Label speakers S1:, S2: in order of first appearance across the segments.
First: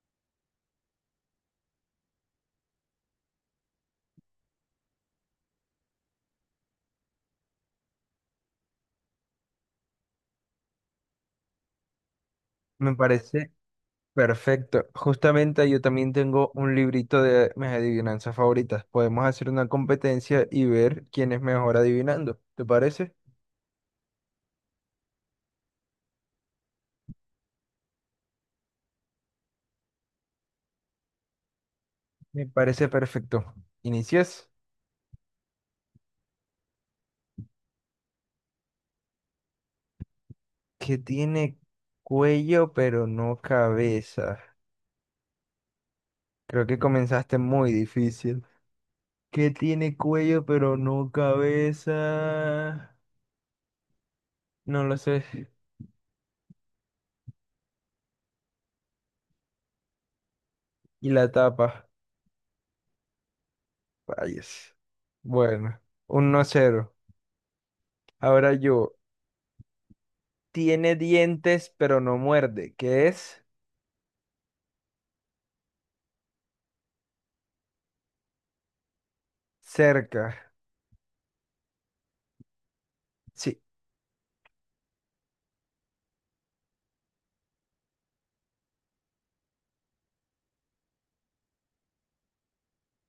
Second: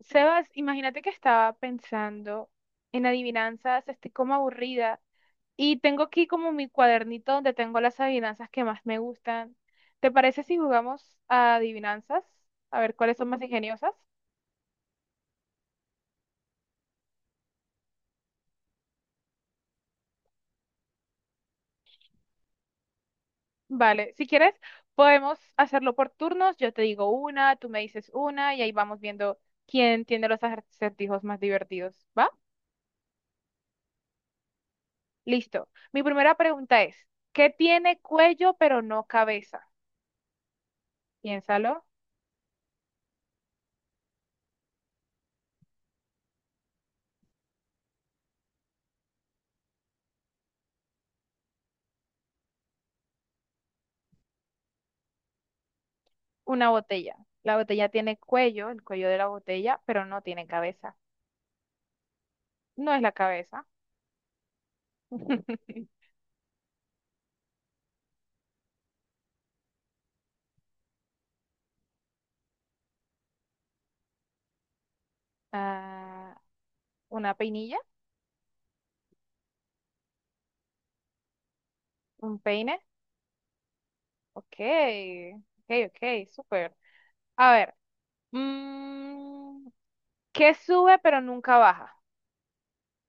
S1: Sebas, imagínate que estaba pensando en adivinanzas, estoy como aburrida y tengo aquí como mi cuadernito donde tengo las adivinanzas que más me gustan. ¿Te parece si jugamos a adivinanzas? A
S2: Me
S1: ver cuáles son más
S2: parece
S1: ingeniosas.
S2: perfecto. Justamente yo también tengo un librito de mis adivinanzas favoritas. Podemos hacer una competencia y ver quién es mejor adivinando. ¿Te parece?
S1: Vale, si quieres, podemos hacerlo por turnos. Yo te digo una, tú me dices una y ahí vamos viendo quién tiene los acertijos más divertidos. ¿Va?
S2: Me parece perfecto. Inicias.
S1: Listo. Mi primera pregunta es, ¿qué tiene cuello pero no cabeza?
S2: Que tiene
S1: Piénsalo.
S2: cuello pero no cabeza. Creo que comenzaste muy difícil. Que tiene cuello pero no cabeza. No lo sé.
S1: Una botella. La botella tiene cuello, el cuello de la botella, pero no tiene cabeza.
S2: Y la tapa.
S1: No es la cabeza.
S2: Vayas. Bueno, 1 cero. Ahora yo. Tiene dientes, pero no muerde. ¿Qué es?
S1: Ah, una peinilla,
S2: Cerca.
S1: un peine.
S2: Sí.
S1: Ok, ok, ok, súper. A ver, mm, ¿qué sube pero nunca baja?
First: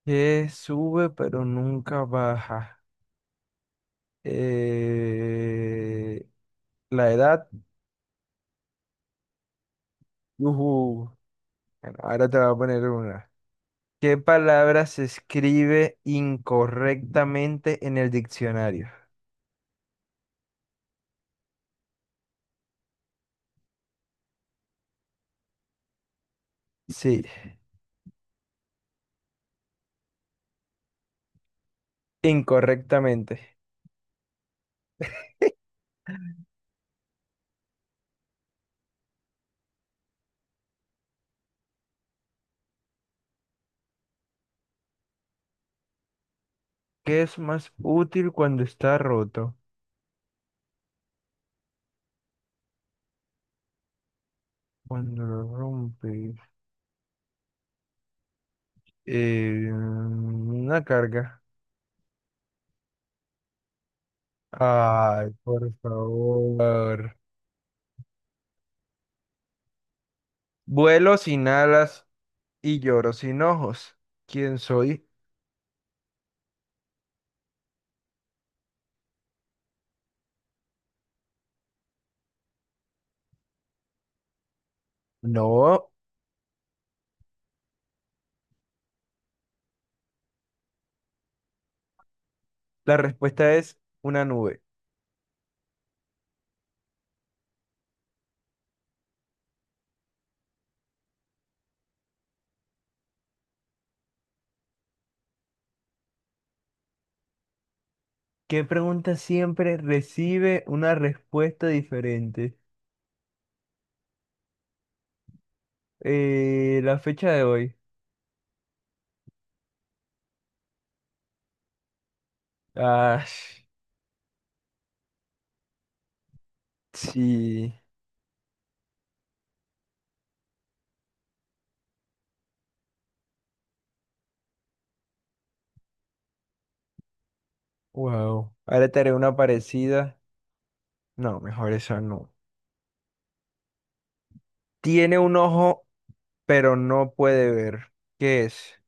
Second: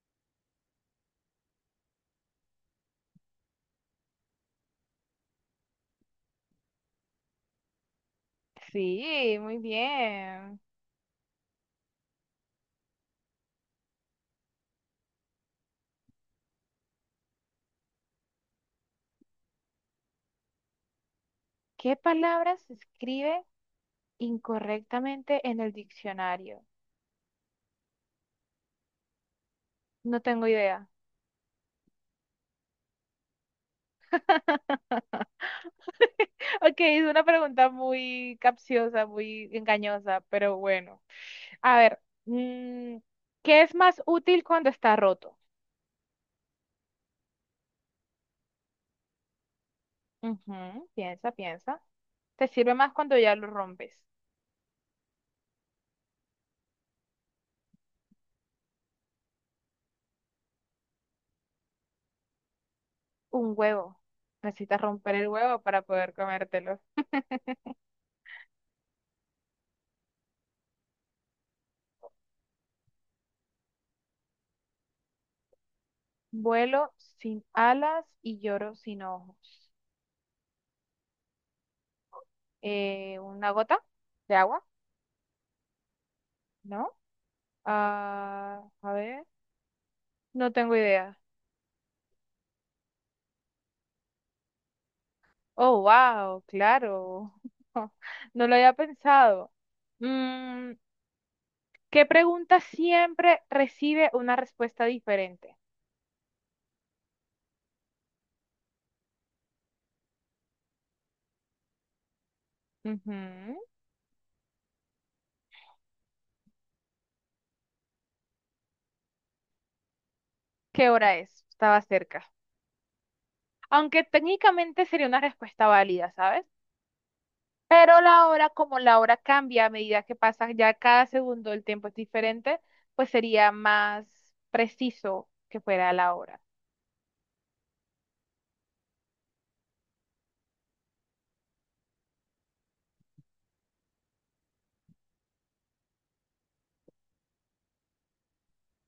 S2: Que sube, pero nunca baja. Eh, La edad.
S1: Sí, muy bien.
S2: Ujú. Bueno, ahora te voy a poner una. ¿Qué palabra se escribe incorrectamente en el diccionario?
S1: ¿Qué palabra se escribe incorrectamente en el diccionario?
S2: Sí,
S1: No tengo idea.
S2: incorrectamente.
S1: Ok, es una pregunta muy capciosa, muy engañosa, pero bueno. A ver, mm, ¿qué es más útil cuando está roto?
S2: ¿Qué es más útil cuando está roto?
S1: Ujú, piensa, piensa. Te sirve más cuando ya lo rompes.
S2: Cuando lo rompe. Una carga.
S1: Un huevo. Necesitas romper el
S2: Ay,
S1: huevo
S2: por
S1: para poder comértelo.
S2: favor. Vuelo sin alas y lloro sin ojos. ¿Quién soy?
S1: Vuelo sin alas y lloro sin ojos. ¿Una gota de agua?
S2: No.
S1: ¿No? Ah, a ver, no tengo idea.
S2: La respuesta es una nube.
S1: Oh, wow, claro. No lo había pensado. Mm, ¿Qué pregunta siempre recibe una respuesta diferente?
S2: ¿Qué pregunta siempre recibe una respuesta diferente?
S1: Ujú.
S2: La fecha de hoy.
S1: ¿Qué hora es? Estaba cerca.
S2: Ah,
S1: Aunque técnicamente sería una respuesta válida, ¿sabes?
S2: sí.
S1: Pero la hora, como la hora cambia a medida que pasa, ya cada segundo el tiempo es diferente, pues sería más preciso que fuera la hora.
S2: Wow. Ahora te haré una parecida. No, mejor esa no. Tiene un ojo, pero no puede ver. ¿Qué es?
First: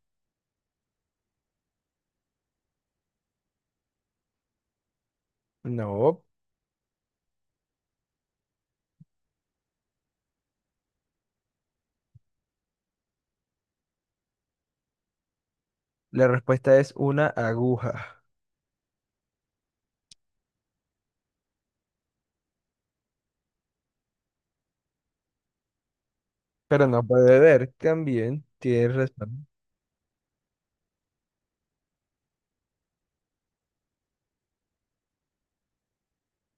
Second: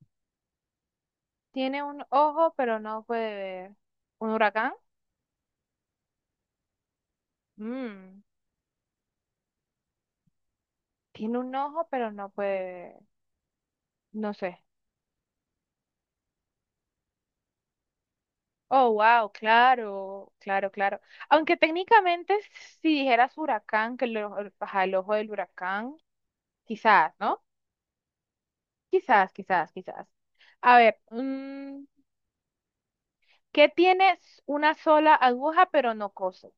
S1: Tiene un ojo, pero no puede ver. ¿Un huracán?
S2: No.
S1: Mm. Tiene un ojo, pero no puede ver. No sé.
S2: La respuesta es una aguja.
S1: Oh, wow, claro, claro, claro. Aunque técnicamente si dijeras huracán, que el, ajá, el ojo del huracán,
S2: Pero no
S1: quizás,
S2: puede
S1: ¿no?
S2: ver, también tiene
S1: Quizás,
S2: razón.
S1: quizás, quizás. A ver, ¿qué tienes una sola aguja pero no coso?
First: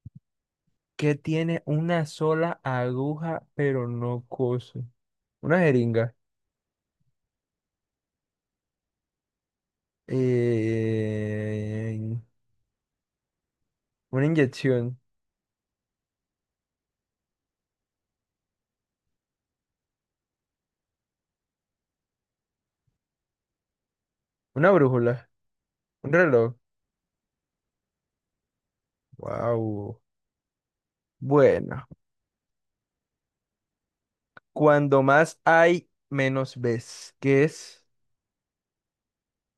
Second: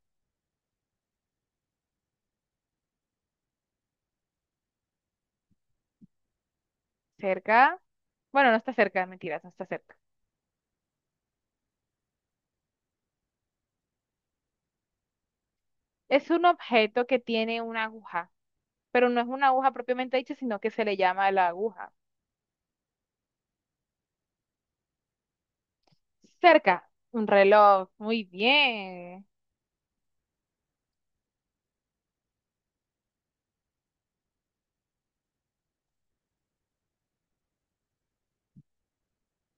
S2: Que tiene una sola aguja, pero no cose. Una jeringa.
S1: ¿Cerca? Bueno, no está cerca, mentiras, no está cerca.
S2: eh, una inyección.
S1: Es un objeto que tiene una aguja, pero no es una aguja propiamente dicha, sino que se le llama la aguja.
S2: Una brújula. Un reloj.
S1: Cerca, un reloj, muy bien.
S2: Wow. Bueno, cuando más hay, menos ves. ¿Qué es?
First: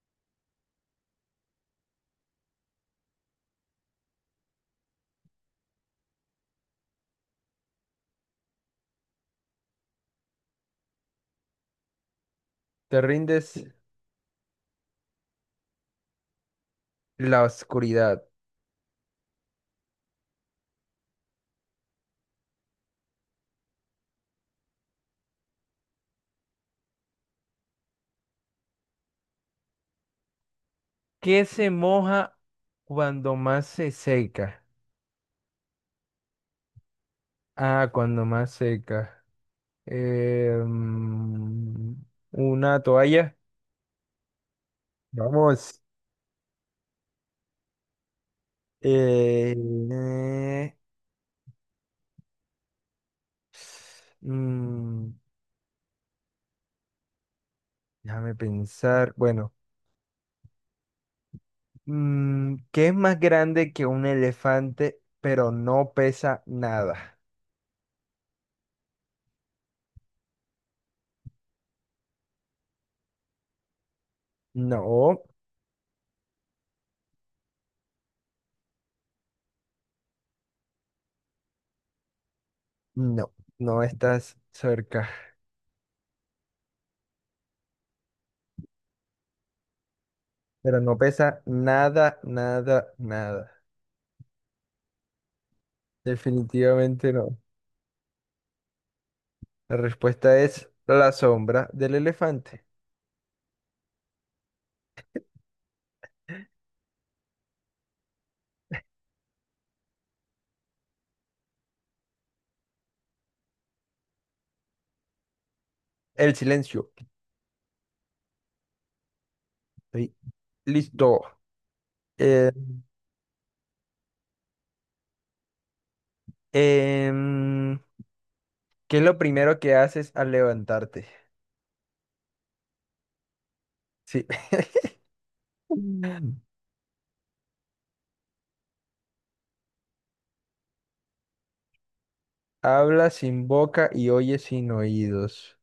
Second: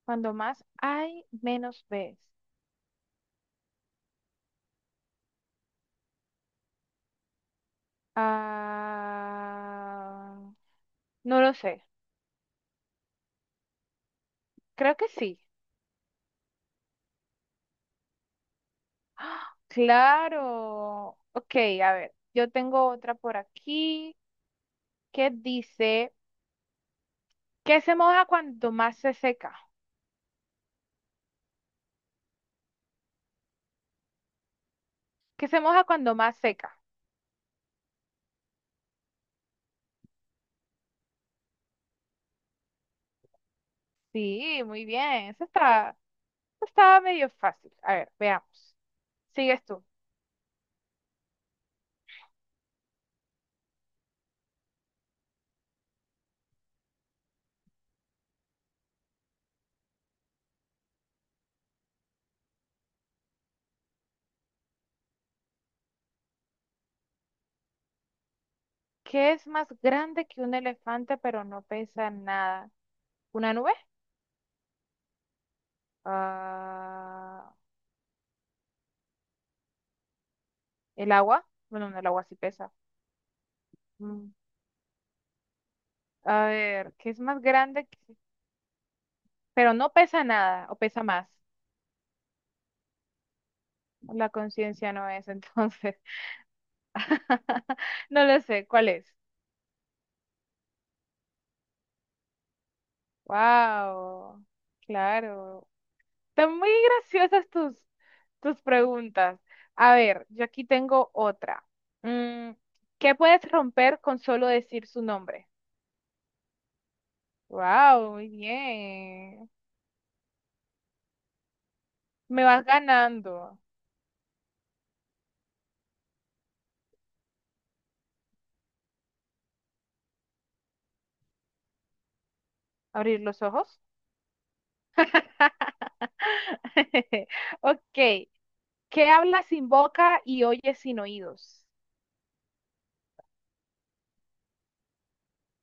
S1: Cuando más hay, menos ves. Ah, no lo sé.
S2: Te rindes
S1: Creo que sí.
S2: la oscuridad.
S1: ¡Ah! Claro. Ok, a ver. Yo tengo otra por aquí que dice, ¿qué se moja cuando más se seca?
S2: ¿Qué se moja cuando más se seca?
S1: ¿Qué se moja cuando más seca?
S2: Ah, cuando más seca. eh, mm, una toalla.
S1: Sí, muy bien. Eso
S2: Vamos.
S1: está, eso estaba medio fácil. A ver, veamos.
S2: eh,
S1: Sigues tú.
S2: eh, mm, déjame pensar. Bueno, ¿qué es más grande que un elefante, pero no pesa nada?
S1: ¿Qué es más grande que un elefante pero no pesa nada? ¿Una nube?
S2: No,
S1: Ah, ¿el agua? Bueno, no, el agua sí pesa.
S2: no
S1: Mm,
S2: estás cerca.
S1: a ver, ¿qué es más grande? Pero no pesa nada o
S2: Pero no
S1: pesa más.
S2: pesa nada, nada, nada.
S1: La conciencia no es, entonces.
S2: Definitivamente no.
S1: No lo sé, ¿cuál es?
S2: La respuesta es la sombra del elefante.
S1: Wow, claro. Están muy graciosas tus preguntas. A ver, yo aquí tengo otra. Mm, ¿Qué puedes romper con solo decir su nombre?
S2: El silencio.
S1: Wow, muy bien.
S2: Estoy listo.
S1: Me
S2: Eh,
S1: vas ganando.
S2: em, ¿Qué es lo primero que haces al levantarte?
S1: ¿Abrir los ojos?
S2: Sí. Mm.
S1: Ok, ¿qué habla sin boca y oye sin oídos?
S2: Habla sin boca y oye sin oídos.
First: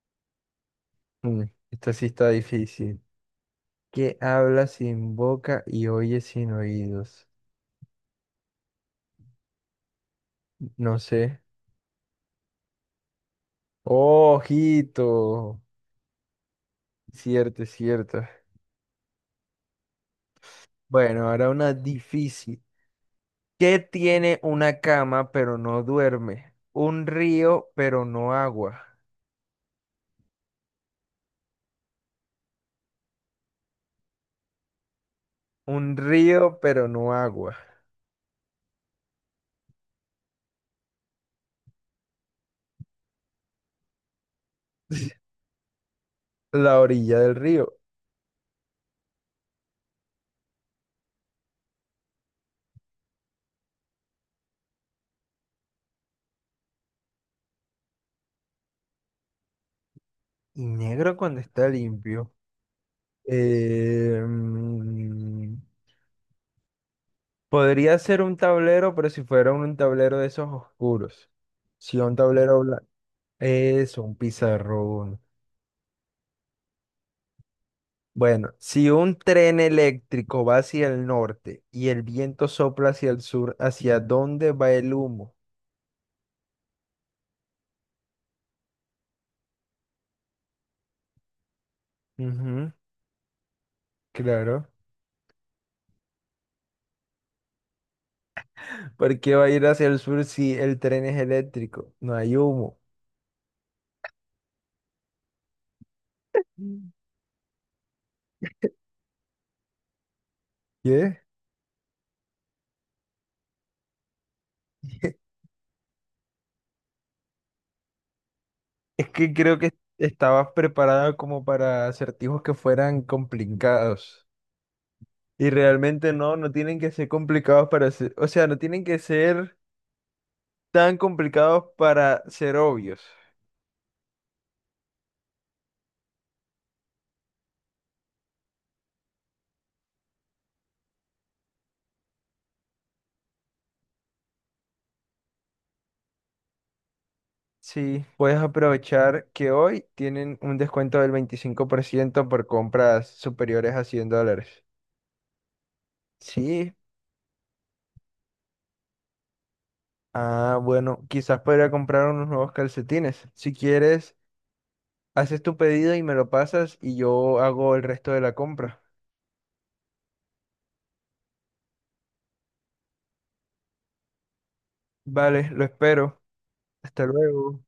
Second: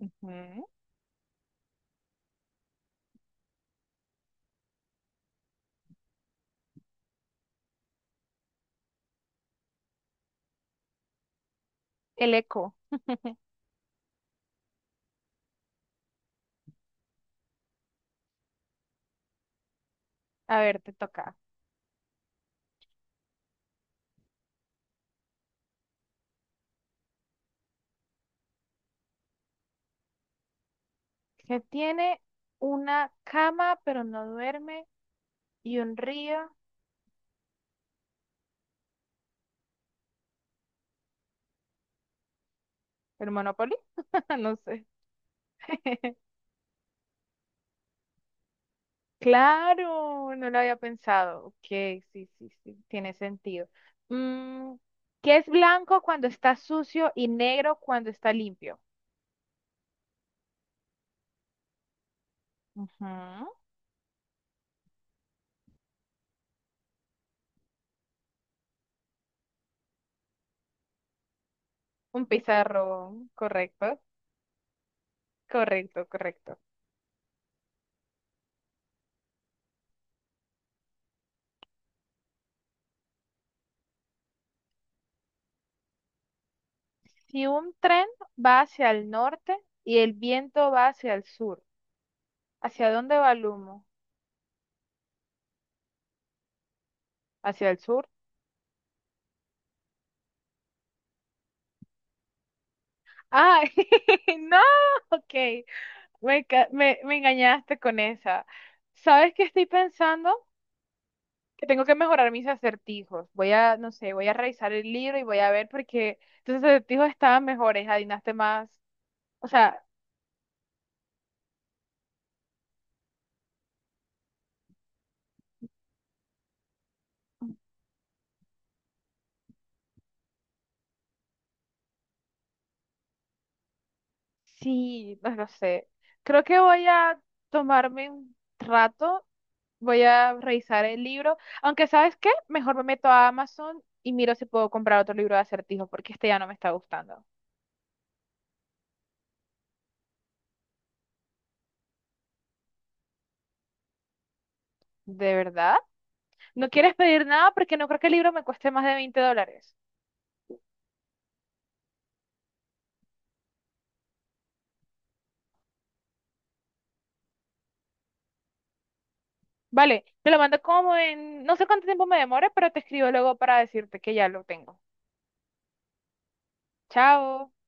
S1: Ujú.
S2: Mm, esto sí está difícil. ¿Qué habla sin boca y oye sin oídos? No sé.
S1: El eco.
S2: Oh, ojito. Cierto, cierto.
S1: A ver, te
S2: Bueno,
S1: toca.
S2: ahora una difícil. ¿Qué tiene una cama pero no duerme? Un río pero no agua.
S1: Que tiene una cama pero no duerme y un
S2: Un
S1: río.
S2: río pero no agua.
S1: ¿El Monopoly? No sé.
S2: La orilla del río
S1: Claro, no lo había pensado. Ok, sí, sí, sí, tiene sentido. Mm, ¿Qué es blanco cuando está sucio y negro cuando está limpio?
S2: y negro cuando está limpio.
S1: Ujú.
S2: Eh, mm, podría ser un tablero, pero si fuera un tablero de esos oscuros. Si un
S1: Un
S2: tablero blanco.
S1: pizarro, correcto,
S2: Eso, un pizarrón.
S1: correcto, correcto.
S2: Bueno, si un tren eléctrico va hacia el norte y el viento sopla hacia el sur, ¿hacia dónde va el humo?
S1: Si un tren va hacia el norte y el viento va hacia el sur,
S2: Ujú,
S1: ¿hacia dónde va el humo?
S2: claro.
S1: ¿Hacia el sur?
S2: ¿Por qué va a ir hacia el sur si el tren es eléctrico? No hay humo.
S1: ¡Ay! ¡No! Ok,
S2: Mm.
S1: me engañaste con esa. ¿Sabes qué estoy pensando?
S2: ¿Qué?
S1: Que tengo que mejorar mis acertijos. Voy a, no sé, voy a revisar el libro y voy a ver porque tus acertijos estaban mejores, adivinaste más.
S2: Es que
S1: O
S2: creo que
S1: sea,
S2: estabas preparada como para acertijos que fueran complicados. Y realmente no, no tienen que ser complicados para ser, o sea, no tienen que ser tan complicados para ser obvios.
S1: sí, no lo sé. Creo que voy a tomarme un rato. Voy a revisar el libro. Aunque, ¿sabes qué? Mejor me meto a Amazon y miro si puedo comprar otro libro de acertijos, porque este ya no me está gustando.
S2: Sí, puedes aprovechar que hoy tienen un descuento del 25% por compras superiores a $100.
S1: ¿De verdad? ¿No
S2: Sí,
S1: quieres pedir nada? Porque no creo que el libro me cueste más de 20 dólares.
S2: ah, bueno, quizás podría comprar unos nuevos calcetines. Si quieres, haces tu pedido y me lo pasas y yo hago el resto de la compra.
S1: Vale, te lo mando como en... No sé cuánto tiempo me demore, pero te escribo luego para decirte que ya lo tengo.
S2: Vale, lo espero. Hasta
S1: Chao.
S2: luego.